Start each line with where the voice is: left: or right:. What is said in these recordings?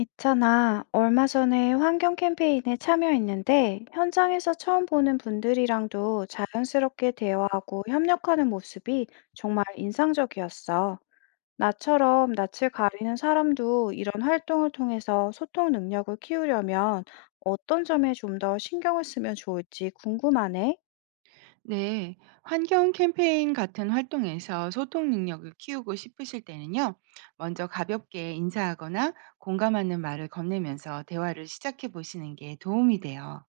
left: 있잖아, 얼마 전에 환경 캠페인에 참여했는데, 현장에서 처음 보는 분들이랑도 자연스럽게 대화하고 협력하는 모습이 정말 인상적이었어. 나처럼 낯을 가리는 사람도 이런 활동을 통해서 소통 능력을 키우려면 어떤 점에 좀 더 신경을 쓰면 좋을지 궁금하네.
right: 네, 환경 캠페인 같은 활동에서 소통 능력을 키우고 싶으실 때는요, 먼저 가볍게 인사하거나 공감하는 말을 건네면서 대화를 시작해 보시는 게 도움이 돼요.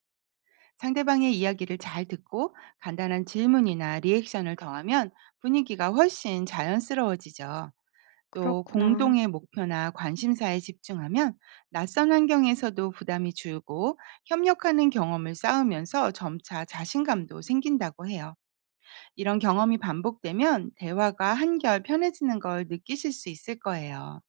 right: 상대방의 이야기를 잘 듣고 간단한 질문이나 리액션을 더하면 분위기가 훨씬 자연스러워지죠. 또
left: 그렇구나.
right: 공동의 목표나 관심사에 집중하면 낯선 환경에서도 부담이 줄고 협력하는 경험을 쌓으면서 점차 자신감도 생긴다고 해요. 이런 경험이 반복되면 대화가 한결 편해지는 걸 느끼실 수 있을 거예요.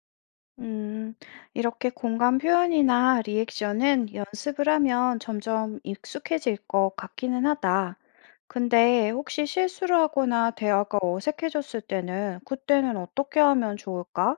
left: 음, 이렇게 공감 표현이나 리액션은 연습을 하면 점점 익숙해질 것 같기는 하다. 근데 혹시 실수를 하거나 대화가 어색해졌을 때는 그때는 어떻게 하면 좋을까?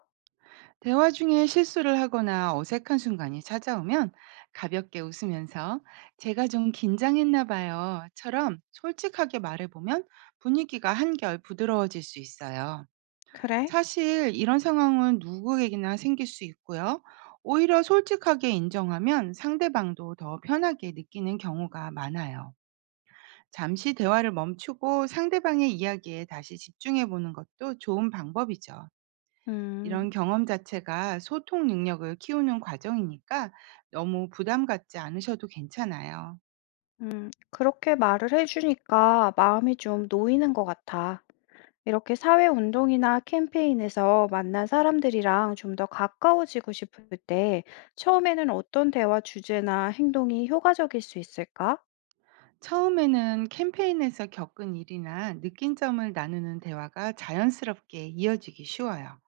right: 대화 중에 실수를 하거나 어색한 순간이 찾아오면 가볍게 웃으면서 "제가 좀 긴장했나 봐요."처럼 솔직하게 말해보면 분위기가 한결 부드러워질 수 있어요.
left: 그래?
right: 사실 이런 상황은 누구에게나 생길 수 있고요. 오히려 솔직하게 인정하면 상대방도 더 편하게 느끼는 경우가 많아요. 잠시 대화를 멈추고 상대방의 이야기에 다시 집중해 보는 것도 좋은 방법이죠.
left: 음,
right: 이런 경험 자체가 소통 능력을 키우는 과정이니까 너무 부담 갖지 않으셔도 괜찮아요.
left: 그렇게 말을 해주니까 마음이 좀 놓이는 것 같아. 이렇게 사회 운동이나 캠페인에서 만난 사람들이랑 좀 더 가까워지고 싶을 때 처음에는 어떤 대화 주제나 행동이 효과적일 수 있을까?
right: 처음에는 캠페인에서 겪은 일이나 느낀 점을 나누는 대화가 자연스럽게 이어지기 쉬워요.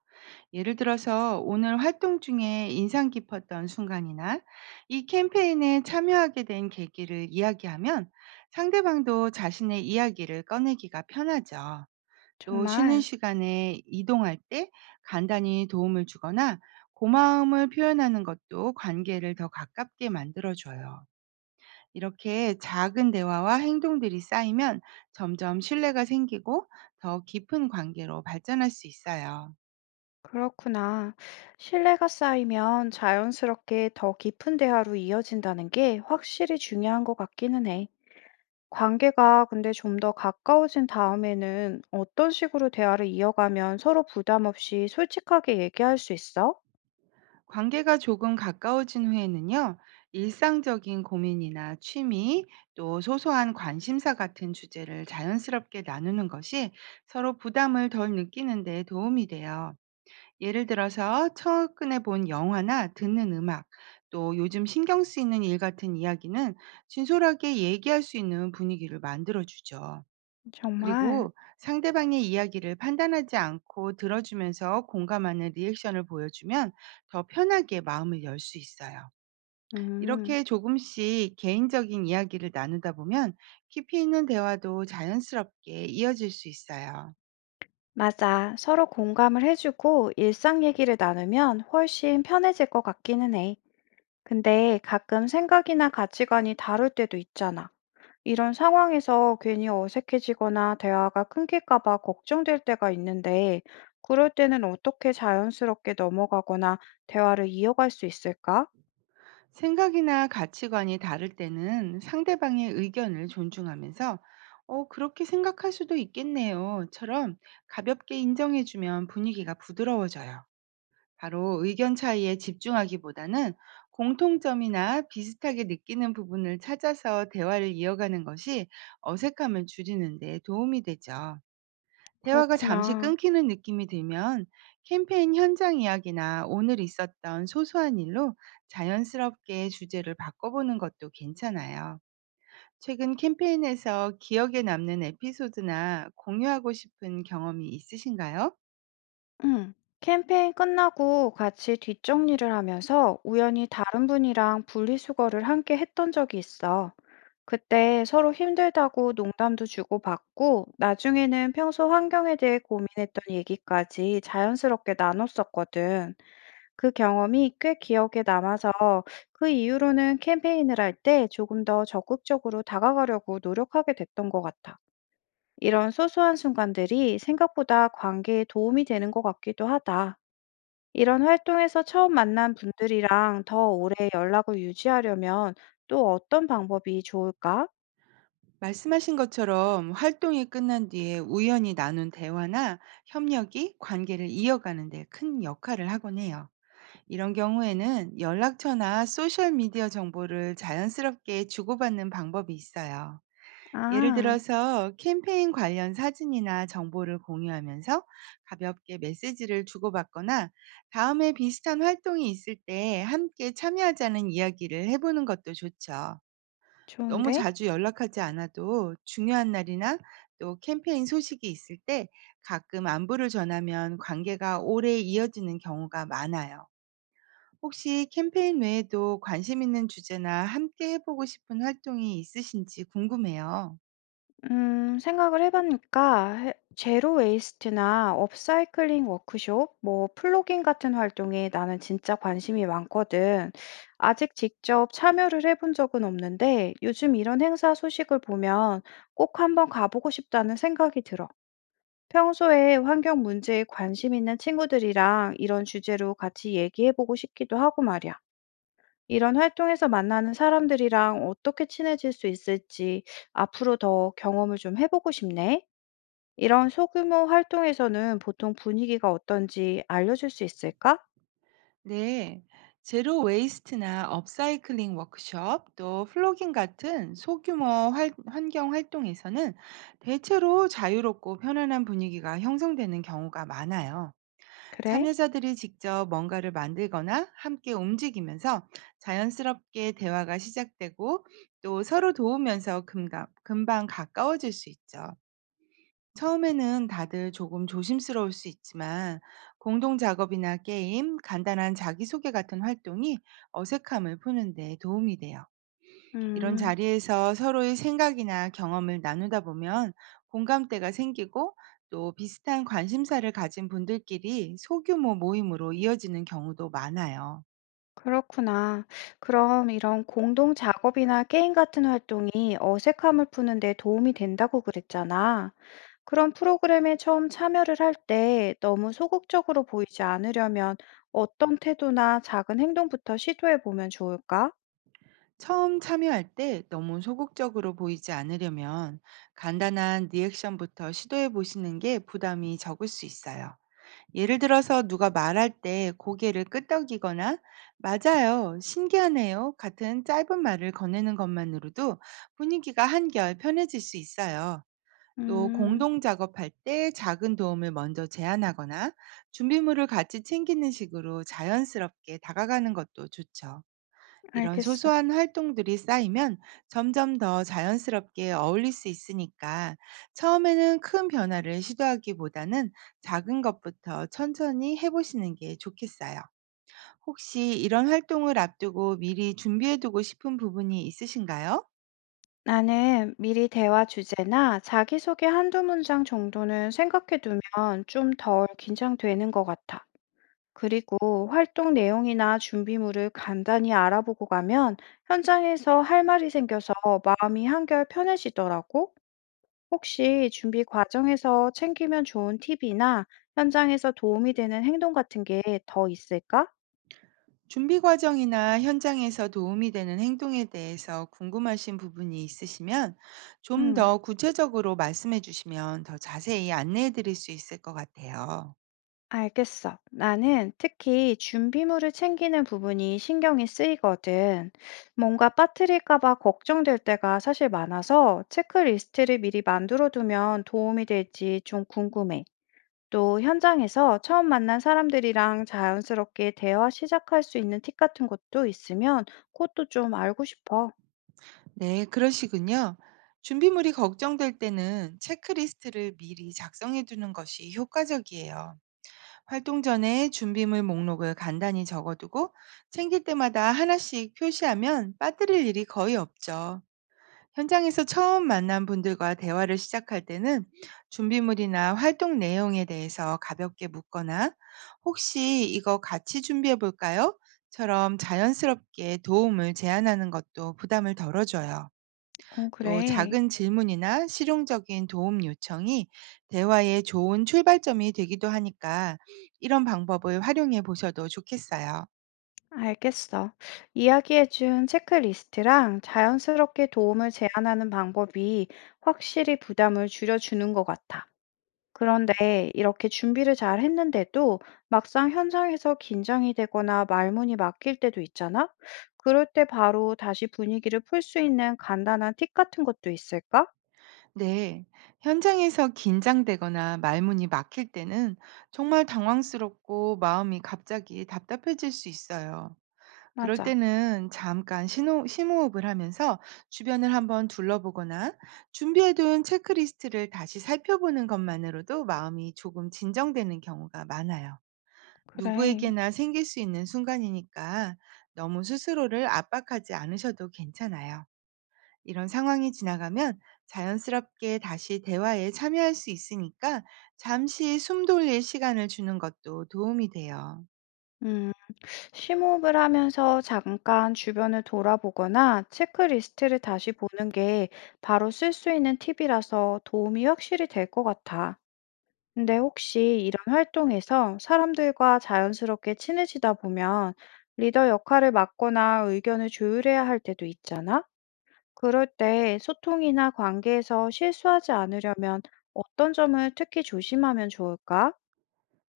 right: 예를 들어서 오늘 활동 중에 인상 깊었던 순간이나 이 캠페인에 참여하게 된 계기를 이야기하면 상대방도 자신의 이야기를 꺼내기가 편하죠. 또 쉬는
left: 정말.
right: 시간에 이동할 때 간단히 도움을 주거나 고마움을 표현하는 것도 관계를 더 가깝게 만들어줘요. 이렇게 작은 대화와 행동들이 쌓이면 점점 신뢰가 생기고 더 깊은 관계로 발전할 수 있어요.
left: 그렇구나. 신뢰가 쌓이면 자연스럽게 더 깊은 대화로 이어진다는 게 확실히 중요한 것 같기는 해. 관계가 근데 좀 더 가까워진 다음에는 어떤 식으로 대화를 이어가면 서로 부담 없이 솔직하게 얘기할 수 있어?
right: 관계가 조금 가까워진 후에는요, 일상적인 고민이나 취미, 또 소소한 관심사 같은 주제를 자연스럽게 나누는 것이 서로 부담을 덜 느끼는 데 도움이 돼요. 예를 들어서 최근에 본 영화나 듣는 음악, 또 요즘 신경 쓰이는 일 같은 이야기는 진솔하게 얘기할 수 있는 분위기를 만들어주죠.
left: 정말?
right: 그리고 상대방의 이야기를 판단하지 않고 들어주면서 공감하는 리액션을 보여주면 더 편하게 마음을 열 수 있어요.
left: 음,
right: 이렇게 조금씩 개인적인 이야기를 나누다 보면 깊이 있는 대화도 자연스럽게 이어질 수 있어요.
left: 맞아. 서로 공감을 해주고 일상 얘기를 나누면 훨씬 편해질 것 같기는 해. 근데 가끔 생각이나 가치관이 다를 때도 있잖아. 이런 상황에서 괜히 어색해지거나 대화가 끊길까 봐 걱정될 때가 있는데, 그럴 때는 어떻게 자연스럽게 넘어가거나 대화를 이어갈 수 있을까?
right: 생각이나 가치관이 다를 때는 상대방의 의견을 존중하면서 "어, 그렇게 생각할 수도 있겠네요."처럼 가볍게 인정해주면 분위기가 부드러워져요. 바로 의견 차이에 집중하기보다는 공통점이나 비슷하게 느끼는 부분을 찾아서 대화를 이어가는 것이 어색함을 줄이는 데 도움이 되죠. 대화가 잠시
left: 그렇구나.
right: 끊기는 느낌이 들면 캠페인 현장 이야기나 오늘 있었던 소소한 일로 자연스럽게 주제를 바꿔보는 것도 괜찮아요. 최근 캠페인에서 기억에 남는 에피소드나 공유하고 싶은 경험이 있으신가요?
left: 응. 캠페인 끝나고 같이 뒷정리를 하면서 우연히 다른 분이랑 분리수거를 함께 했던 적이 있어. 그때 서로 힘들다고 농담도 주고받고, 나중에는 평소 환경에 대해 고민했던 얘기까지 자연스럽게 나눴었거든. 그 경험이 꽤 기억에 남아서 그 이후로는 캠페인을 할 때 조금 더 적극적으로 다가가려고 노력하게 됐던 것 같아. 이런 소소한 순간들이 생각보다 관계에 도움이 되는 것 같기도 하다. 이런 활동에서 처음 만난 분들이랑 더 오래 연락을 유지하려면 또 어떤 방법이 좋을까?
right: 말씀하신 것처럼 활동이 끝난 뒤에 우연히 나눈 대화나 협력이 관계를 이어가는 데 큰 역할을 하곤 해요. 이런 경우에는 연락처나 소셜미디어 정보를 자연스럽게 주고받는 방법이 있어요. 예를
left: 아.
right: 들어서 캠페인 관련 사진이나 정보를 공유하면서 가볍게 메시지를 주고받거나 다음에 비슷한 활동이 있을 때 함께 참여하자는 이야기를 해보는 것도 좋죠. 너무
left: 좋은데?
right: 자주 연락하지 않아도 중요한 날이나 또 캠페인 소식이 있을 때 가끔 안부를 전하면 관계가 오래 이어지는 경우가 많아요. 혹시 캠페인 외에도 관심 있는 주제나 함께 해보고 싶은 활동이 있으신지 궁금해요.
left: 제로 웨이스트나 업사이클링 워크숍, 뭐 플로깅 같은 활동에 나는 진짜 관심이 많거든. 아직 직접 참여를 해본 적은 없는데 요즘 이런 행사 소식을 보면 꼭 한번 가보고 싶다는 생각이 들어. 평소에 환경 문제에 관심 있는 친구들이랑 이런 주제로 같이 얘기해보고 싶기도 하고 말이야. 이런 활동에서 만나는 사람들이랑 어떻게 친해질 수 있을지 앞으로 더 경험을 좀 해보고 싶네. 이런 소규모 활동에서는 보통 분위기가 어떤지 알려줄 수 있을까?
right: 네. 제로 웨이스트나 업사이클링 워크숍, 또 플로깅 같은 소규모 환경 활동에서는 대체로 자유롭고 편안한 분위기가 형성되는 경우가 많아요.
left: 그래?
right: 참여자들이 직접 뭔가를 만들거나 함께 움직이면서 자연스럽게 대화가 시작되고 또 서로 도우면서 금방 가까워질 수 있죠. 처음에는 다들 조금 조심스러울 수 있지만 공동 작업이나 게임, 간단한 자기소개 같은 활동이 어색함을 푸는 데 도움이 돼요. 이런
left: 음,
right: 자리에서 서로의 생각이나 경험을 나누다 보면 공감대가 생기고 또 비슷한 관심사를 가진 분들끼리 소규모 모임으로 이어지는 경우도 많아요.
left: 그렇구나. 그럼 이런 공동 작업이나 게임 같은 활동이 어색함을 푸는 데 도움이 된다고 그랬잖아. 그런 프로그램에 처음 참여를 할 때 너무 소극적으로 보이지 않으려면 어떤 태도나 작은 행동부터 시도해 보면 좋을까?
right: 처음 참여할 때 너무 소극적으로 보이지 않으려면 간단한 리액션부터 시도해 보시는 게 부담이 적을 수 있어요. 예를 들어서 누가 말할 때 고개를 끄덕이거나 "맞아요. 신기하네요." 같은 짧은 말을 건네는 것만으로도 분위기가 한결 편해질 수 있어요. 또
left: 음,
right: 공동 작업할 때 작은 도움을 먼저 제안하거나 준비물을 같이 챙기는 식으로 자연스럽게 다가가는 것도 좋죠. 이런
left: 알겠어.
right: 소소한 활동들이 쌓이면 점점 더 자연스럽게 어울릴 수 있으니까 처음에는 큰 변화를 시도하기보다는 작은 것부터 천천히 해보시는 게 좋겠어요. 혹시 이런 활동을 앞두고 미리 준비해두고 싶은 부분이 있으신가요?
left: 나는 미리 대화 주제나 자기소개 한두 문장 정도는 생각해 두면 좀 덜 긴장되는 것 같아. 그리고 활동 내용이나 준비물을 간단히 알아보고 가면 현장에서 할 말이 생겨서 마음이 한결 편해지더라고. 혹시 준비 과정에서 챙기면 좋은 팁이나 현장에서 도움이 되는 행동 같은 게 더 있을까?
right: 준비 과정이나 현장에서 도움이 되는 행동에 대해서 궁금하신 부분이 있으시면 좀
left: 음.
right: 더 구체적으로 말씀해 주시면 더 자세히 안내해 드릴 수 있을 것 같아요.
left: 알겠어. 나는 특히 준비물을 챙기는 부분이 신경이 쓰이거든. 뭔가 빠뜨릴까 봐 걱정될 때가 사실 많아서 체크리스트를 미리 만들어 두면 도움이 될지 좀 궁금해. 또 현장에서 처음 만난 사람들이랑 자연스럽게 대화 시작할 수 있는 팁 같은 것도 있으면 그것도 좀 알고 싶어.
right: 네, 그러시군요. 준비물이 걱정될 때는 체크리스트를 미리 작성해 두는 것이 효과적이에요. 활동 전에 준비물 목록을 간단히 적어두고 챙길 때마다 하나씩 표시하면 빠뜨릴 일이 거의 없죠. 현장에서 처음 만난 분들과 대화를 시작할 때는 준비물이나 활동 내용에 대해서 가볍게 묻거나 "혹시 이거 같이 준비해 볼까요? 처럼 자연스럽게 도움을 제안하는 것도 부담을 덜어줘요.
left: 응,
right: 또
left: 그래.
right: 작은 질문이나 실용적인 도움 요청이 대화의 좋은 출발점이 되기도 하니까 이런 방법을 활용해 보셔도 좋겠어요.
left: 알겠어. 이야기해준 체크리스트랑 자연스럽게 도움을 제안하는 방법이 확실히 부담을 줄여주는 것 같아. 그런데 이렇게 준비를 잘 했는데도 막상 현장에서 긴장이 되거나 말문이 막힐 때도 있잖아? 그럴 때 바로 다시 분위기를 풀 수 있는 간단한 팁 같은 것도 있을까?
right: 네. 현장에서 긴장되거나 말문이 막힐 때는 정말 당황스럽고 마음이 갑자기 답답해질 수 있어요. 그럴
left: 맞아.
right: 때는 잠깐 심호흡을 하면서 주변을 한번 둘러보거나 준비해둔 체크리스트를 다시 살펴보는 것만으로도 마음이 조금 진정되는 경우가 많아요.
left: 그래.
right: 누구에게나 생길 수 있는 순간이니까 너무 스스로를 압박하지 않으셔도 괜찮아요. 이런 상황이 지나가면 자연스럽게 다시 대화에 참여할 수 있으니까 잠시 숨 돌릴 시간을 주는 것도 도움이 돼요.
left: 음. 심호흡을 하면서 잠깐 주변을 돌아보거나 체크리스트를 다시 보는 게 바로 쓸 수 있는 팁이라서 도움이 확실히 될 것 같아. 근데 혹시 이런 활동에서 사람들과 자연스럽게 친해지다 보면 리더 역할을 맡거나 의견을 조율해야 할 때도 있잖아? 그럴 때 소통이나 관계에서 실수하지 않으려면 어떤 점을 특히 조심하면 좋을까?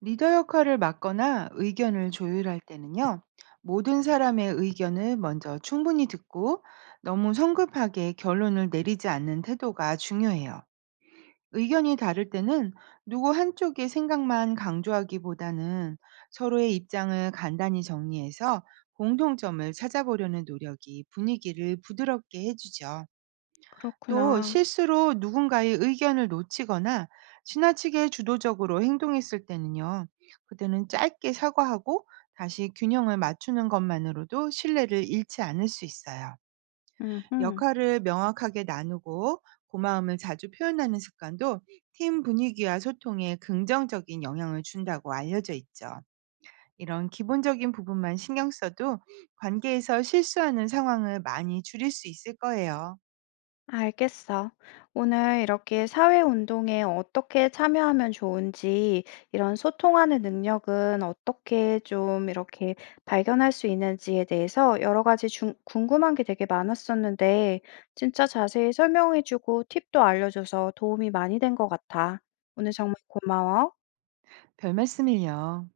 right: 리더 역할을 맡거나 의견을 조율할 때는요, 모든 사람의 의견을 먼저 충분히 듣고 너무 성급하게 결론을 내리지 않는 태도가 중요해요. 의견이 다를 때는 누구 한쪽의 생각만 강조하기보다는 서로의 입장을 간단히 정리해서 공통점을 찾아보려는 노력이 분위기를 부드럽게 해주죠. 또
left: 그렇구나.
right: 실수로 누군가의 의견을 놓치거나 지나치게 주도적으로 행동했을 때는요. 그때는 짧게 사과하고 다시 균형을 맞추는 것만으로도 신뢰를 잃지 않을 수 있어요.
left: 음,
right: 역할을 명확하게 나누고 고마움을 자주 표현하는 습관도 팀 분위기와 소통에 긍정적인 영향을 준다고 알려져 있죠. 이런 기본적인 부분만 신경 써도 관계에서 실수하는 상황을 많이 줄일 수 있을 거예요.
left: 알겠어. 오늘 이렇게 사회운동에 어떻게 참여하면 좋은지, 이런 소통하는 능력은 어떻게 좀 이렇게 발견할 수 있는지에 대해서 여러 가지 궁금한 게 되게 많았었는데, 진짜 자세히 설명해주고 팁도 알려줘서 도움이 많이 된 것 같아. 오늘 정말 고마워.
right: 별 말씀을요.